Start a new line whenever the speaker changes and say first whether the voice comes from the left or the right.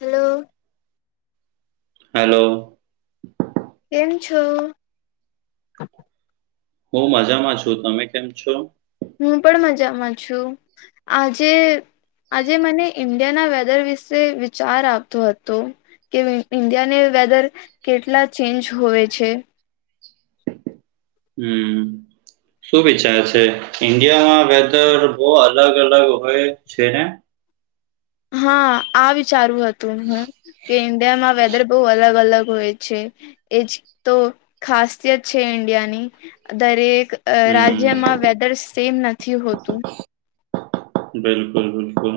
left: Hello
right: hello
left: કેમ છો
right: હું મજામાં છું તમે કેમ છો
left: હું પણ મજામાં છું આજે આજે મને ઇન્ડિયાના વેધર વિશે વિચાર આપવતો હતો કે ઈન્ડિયાને વેધર કેટલા ચેન્જ હોય છે
right: હમ શું વિચાર છે ઈન્ડિયામાં વેધર બહુ અલગ અલગ હોય છે ને
left: હા આ વિચારવું હતું હું કે ઇન્ડિયામાં વેધર બહુ અલગ અલગ હોય છે. એજ તો ખાસિયત છે ઇન્ડિયાની દરેક અ
right: હમ
left: રાજ્યમાં વેધર સેમ નથી હોતું
right: બિલકુલ બિલકુલ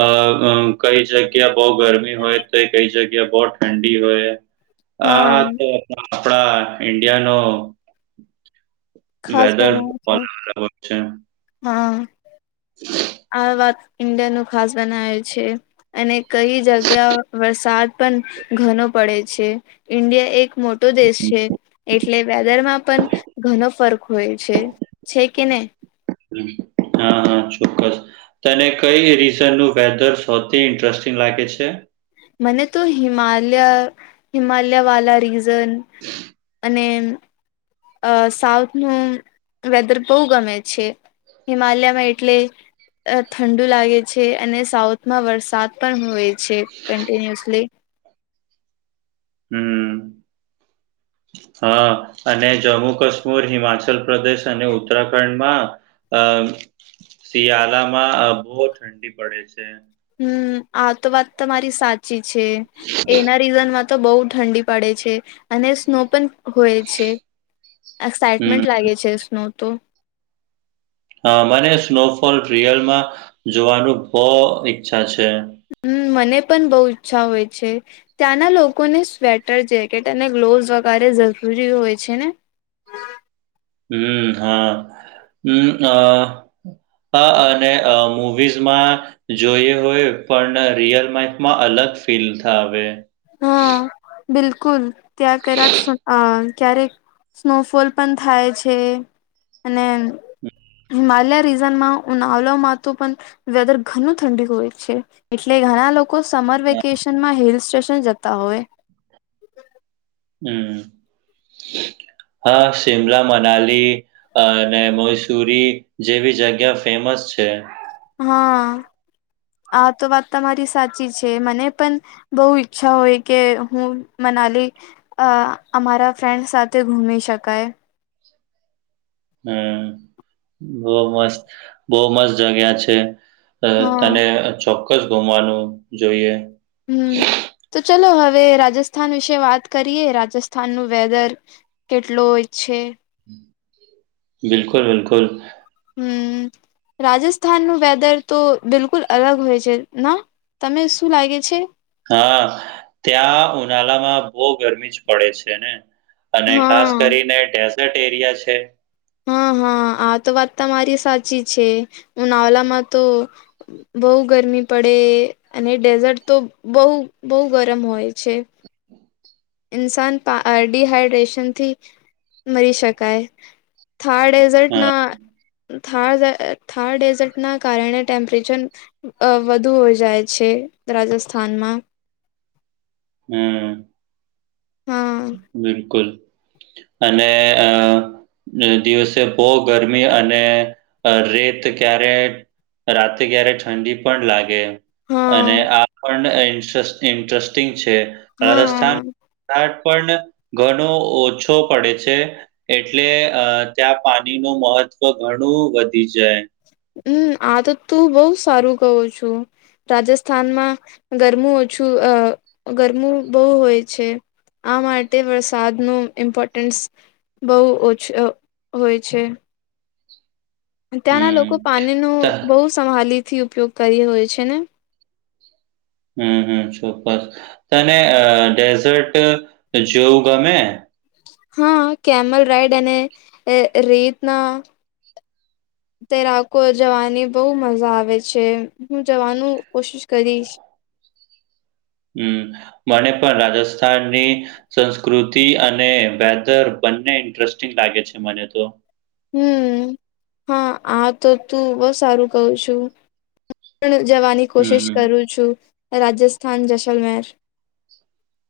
right: અ કઈ જગ્યા બહુ ગરમી હોય તો કઈ જગ્યા બહુ ઠંડી હોય
left: [inaudible]
right: આ તો આપડા ઈન્ડિયાનો
left: ખાસ
right: વેધર
left: બનાવે છે
right: બરાબર છે.
left: હા
right: [inaudible]
left: આ વાત ઈન્ડિયા નું ખાસ બનાવે છે અને કઈ જગ્યા વરસાદ પણ ઘનો પડે છે ઇન્ડિયા એક મો દેશ છે એટલે વેધરમાં પણ ઘણ ફર્ક હોય છે છે કે નહી
right: હા હા ચોક્કસ તને કઈ રીઝનનું વેધર સૌથી ઇન્ટરેસ્ટિંગ લાગે છે.
left: મને તો હિમલય હિમલયા વાલા રીઝ અને અ સાઉથ નું વેધર બહુ ગમે છે હિમાલયમાં એટલે ઠંડુ લાગે છે અને સાઉથમાં વરસાદ પણ હોય છે કન્ટિન્યુઅસલી
right: હમ
left: [unintelligible]
right: હા અને જમ્મુ કશ્મીર હિમાચલ પ્રદેશ અને ઉત્તરાખંડ માં અ શિયાળામાં બહુ ઠંડી પડે છે.
left: હમ આતો વાત તમારી સાચી છે એના સીઝનમાં તો બહુ ઠંડી પડે છે. અને સ્નો પણ હોય છે
right: હમ
left: એક્સાાઈટમેન્ટ લાગે છે સ્નો તો
right: હ મને સ્નોફોલ રિયલમાં જોવાનું બો ઈચ્છા છે.
left: હમ મને પણ બહુ ઈચ્છા હોય છે. ત્યાંના લોકોને સ્વેટર જેકેટ અને ગ્લોવસ વગેરે જરૂરી હોય છે ને
right: હમ હા હમ આ અ અને અ મુવીઝમાં જોયુ હોય પણ રિયલ લાઇફમાં અલગ ફીલ થાવે
left: હા બિલકુલ ત્યાં કારે સુ ક્યારેક સ્નોફોલ પણ થાય છે અને હિમાલય રીઝનમાં ઉનાવળમાં તો પણ વેધર ઘનો ઠંડી હોય છે એટલે ઘણા લોકો કોઈ સમર વેકેશનમાં હિલ સ્ટેશન જતા હોય
right: હમ હા શિમલા મનાલી અ અને મૌસુરી જેવી જગ્યા ફેમસ છે.
left: હા આ તો વાત તમારી સાચી છે મને પણ બહુ ઈચ્છા હોય કે હું મનાલી અ અમારા ફ્રેન્ડ્સ સાથે ઘૂમ શકાય
right: હમ બહુ મસ્ત બહુ મસ્ત જગ્યા છે. અ
left: હા
right: તને ચોક્કસ ગુમવાનું જોઈએ.
left: હમ તો ચલો હવે રાજસ્થાન વિશે વાત કરીએ રાજસ્થાનનું વેદર કેટલો હોય છે.
right: બિલકુલ બિલકુલ
left: હમ રાજસ્થાન નું વેદર તો બિલકુલ અલગ હોય છે ના તમે શું લાગે છે.
right: હા ત્યાં ઉનાળા માં બહુ ગરમી જ પડે છે ને અને ખાસ
left: હા
right: કરીને ડેઝર્ટ એરિયા છે.
left: હા હા આ તો વાત તમા મારી સાચી છે ઉનાલામાં તો બહુ ગરમી પડે અને ડેઝર્ટ તો બહુ બહુ ગરમ હોય છે. ઇન્સાન ડડીહાઈડ્રેશન થી મરી શકાય થારડ
right: હા
left: ડટ થ થા ડેઝર્ટ ના કારણે ટેમ્પરેચર અ વધુ હોય જાય છે રાજસ્થાનમાં
right: હમ
left: હા
right: બિલકુલ અને અ દિવસે બહુ ગરમી અને રેત ક્યારે રાતે ક્યારે ઠંડી પણ લાગે
left: હા
right: અને આ પણ ઈન્ટ ઇન્ટરેસ્ટિંગ છે રાજસ્થાન
left: હા
right: ટાઢ પણ ઘણો ઓછો પડે છે. એટલે અ ત્યાં પાણી ન મહત્ત્વ ઘણું વધી જાય
left: હમ આ તો તું બહુ સારું કહો છું. રાજસ્થાનમાં ગરમું ઓછું અ ગરમું બહુ હોય છે. આ માટે વરસાદનું ઇમ્પોર્ટન્સ બહુ ઓછ હોય છે. ત્યાંના
right: હમ
left: લોકો પાણી નુ
right: ત
left: બહુ સમાલી થી ઉપયોગ કરી હોય છે ને
right: હમ હમ ચોક્કસ તને અ ડેઝર્ટ જોવું ગમે
left: હા કેમલ રાઈડ અને રે રેતના તૈરાકો જવાની બહુ મજા આવે છે હું જવાનું કોશિશ કરીશ
right: હમ મને પણ રાજસ્થાનની સંસ્કૃતિ અને વેધર બંને ઇન્ટરેસ્ટિંગ લાગે છે મને તો
left: હમ હા આ તો તું બહ સારું કઉ છું હું પૂર્ જવાની
right: હમ
left: કોશિશ
right: હમ
left: કરું છું રાજસ્થાન જસલમેર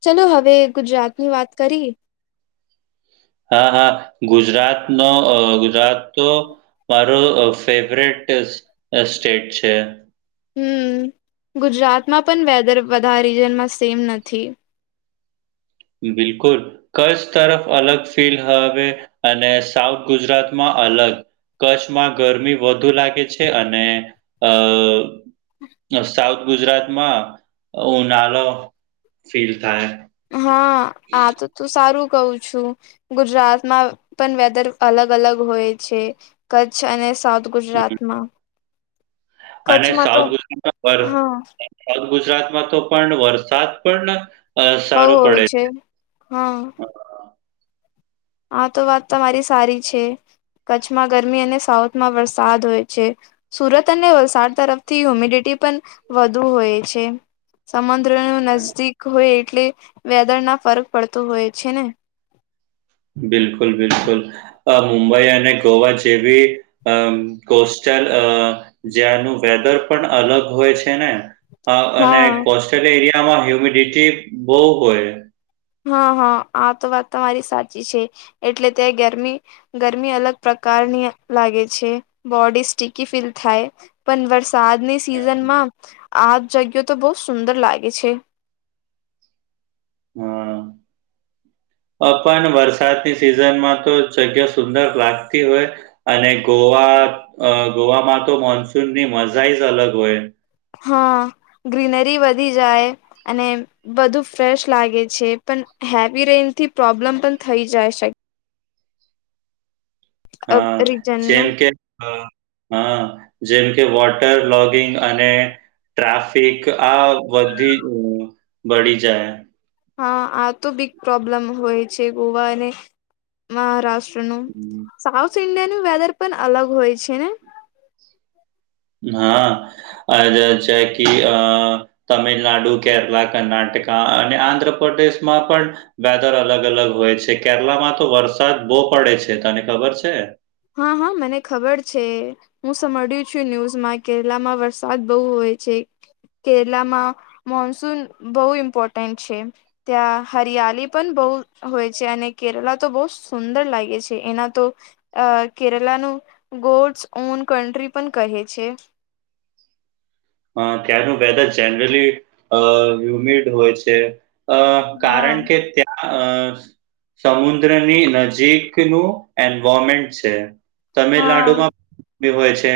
left: ચલો હવે ગુજરાતની વાત કરી એ
right: હા હા ગુજરાત નો ગુજરાત તો મારો ફેવરેટ સ્ટેટ છે.
left: હમ ગુજરાતમાં પણ વેધર બધા રીજનમાં સેમ નથી
right: બિલકુલ કચ્છ તરફ અલગ ફીલ હવે અને સાઉથ ગુજરાતમાં અલગ કચ્છમાં ગરમી વધુ લાગે છે અને અ સાઉથ ગુજરાતમાં ઉ નાળ ફીલ થાય
left: હા આ તો તું સારું કવું છુ ગુજરાતમાં પણ વેધર અલગ અલગ હોય છે કચ્છ અને સાઉથ ગુજરાતમાં કચ્છમાં તો હા
right: સાઉ ગુજરાત માં તો પણ વરસાદ પણ અ
left: બહુ
right: સારો
left: હોય
right: પડે.
left: છે હા
right: છે.
left: હા તો વાત તમારી સારી છે કચ્છમાં ગરમી અને સાઉથમાં વરસાદ હોય છે સુરત અને વલસાડ તરફથી હ્યુમિડિટી પણ વધુ હોય છે સમુદ્ર ન નજદીક હોય એટલે વેદર ના ફરક પડતો હોય છે ને
right: બિલકુલ બિલકુલ મુંબઈ અને ગોવા જેવી અ કોસ્ટલ જ્યાનું વેધર પણ અલગ હોય છે ને અને
left: હા.
right: કોસ્ટલ એરિયામાં હ્યુમિડિટી બહુ હોય
left: હા હા આ તો વાત તમારી સાચી છે એટલે તે ગરમી ગરમી અલગ પ્રકારની લાગે છે બોડી સ્ટકી ફીલ થાય પણ વરસાદની સિઝનમાં આ જગઓ તો બહુ સુંદર લાગે છે.
right: હમ પણ વરસાદની સિઝનમાં તો જગ્યા સુંદર લાગતી હોય અને ગોવા ગોવામાં તો મોન્સૂનની મજા જ અલગ હોય.
left: હા ગ્રીનરી વધી જાય અને બધું ફ્રેશ લાગે છે પણ હેવી રેન થી પ્રોબ્લેમ પણ થઈ જાય શકે
right: હા
left: શકે
right: જેમ
left: રીજનનું
right: કે હા જેમ કે વોટર લોગિંગ અને ટ્રાફિક આ વધી બળી જાય
left: હા આ તો બીગ પ્રોબ્લેમ હોય છે ગોવાને મહારાષ્ટ્રનું
right: હમ,
left: સાઉથ ઈન્ડિયાનું વેધર પણ અલગ હોય છે ને
right: હા છે કે અ તમિલનાડુ કેરલા કર્ણાટકા અને આંધ્રપદેશમાં પણ વેધર અલગ અલગ હોય છે કેરલામાં તો વરસાદ બહુ પડે છે તને ખબર છે
left: હા હા મને ખબર છે. હું સમ્યું છું ન્યૂઝમાં કેરલામાં વરસાદ બહુ હોય છે કેરલામાં મોનસૂન બહુ ઇમ્પોર્ટન્ટ છે. ત્યાં હરિયાલી પણ બહુ હોય છે અને કેરલા તો બહુ સુંદર લાગે છે એના તો અ કેરલાનું ગોડ્સ ઓન કન્ટ્રી પણ કહે છે
right: અ ત્યાંનું વેધર જેનરલી હ્યુમિડ હોય છે. અ
left: હા
right: કારણ કે ત્યા અ સમુદ્રની નજીકનું એન્વોરમેન્ટ છે. તમિલનાડુ
left: હા
right: માં ભી હોય છે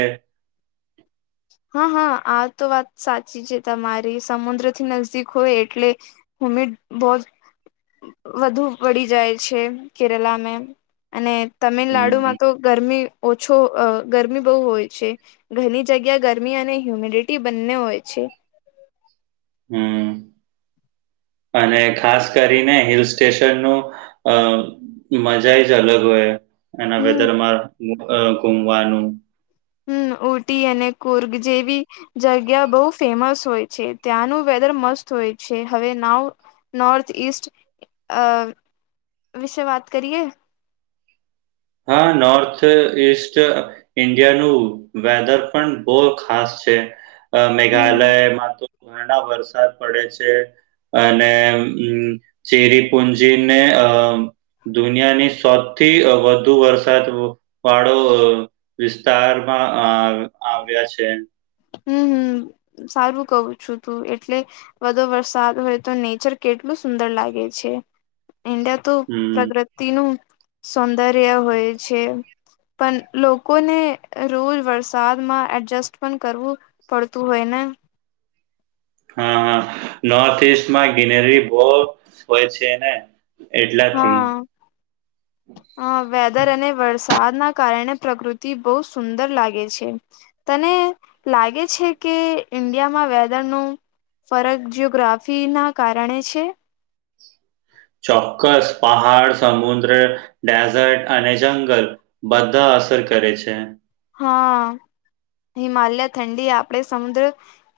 left: હા હા આ તો વાત સાચી છે તમારી સમુદ્ર થી નજદીક હોય એટલે હ્યુમિડ બોહોત વધુ વડી જાય છે કેરલામેં અને
right: હમ
left: તમિલનાડુમાં તો ગરમી ઓછો અ ગરમી બહુ હોય છે ઘણી જગ્યા ગરમી અને હ્યુમિડિટી બંને હોય છે.
right: હમ્મ. અને ખાસ કરીને હિલ સ્ટેશન નું અ મજાઈજ અલગ હોય એના
left: હમ
right: વેધરમાં અ ઘુમવાનું
left: હમ્મ ઊટી અને કુર્ગ જેવી જગ્યા બહુ ફેમસ હોય છે ત્યાંનું વેધર મસ્ત હોય છે હવે નાવ નોર્થ ઈસ્ટ અ વિશે વાત કરીએ
right: હા, નોર્થ ઈસ્ટ ઇન્ડિયાનું વેધર પણ બહુ ખાસ છે અ
left: હમ
right: મેઘાલયમાં તો ઘડા વરસાદ પડે છે. અને ચેરી પુંજીને અ દુનિયાની સૌથી વધ ધુ વરસાદ વાડો વિસ્તારમાં અ આવ્યા છે.
left: હમ્મ હમ્મ સારું કવું છું તું એટલે વધુ વરસાદ હોય તો નેચર કેટલું સુંદર લાગે છે ઇન્ડ તો
right: હમ
left: પ્રકૃતિ નું સૌંદર્ય હોય છે. પણ લોકોને રોજ વરસાદમાં એડજસ્ટ પણ કરવું પડતું હોય ને
right: હા હા નોર્થ ઈસ્ટ માં ગિનેરીરી બહ હોય છે ને એટલાથી
left: [inaudible] અ વેધર અને વરસાદના કારણે પ્રકૃતિ બહુ સુંદર લાગે છે. તને લાગે છે કે ઈન્ડિયામાં વેધરનું ફરક જીયોગ્રાફી ના કારણે છે.
right: ચોક્કસ પહાડ, સમુદ્ર, ડેઝર્ટ અને જંગલ બધા અસર કરે છે.
left: હા હિમાલયા ઠંડી આપડે સમુદ્ર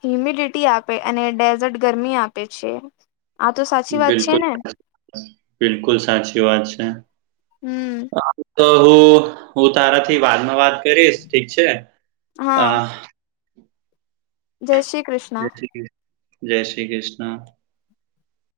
left: હ્યુમિડિટી આપે અને ડેઝર્ટ ગરમી આપે છે. આ તો સાચી વાત છે
right: બિલકુલ
left: ને
right: બિલકુલ સાચી વાત છે.
left: હમ
right: તો હું હું તારાથી વાદમાં વાત કરીશ ઠીક છે અ
left: હા જય શ્રી કૃષ્
right: જય શ્રી કૃષ્ણ જય શ્રી કૃષ્ણ.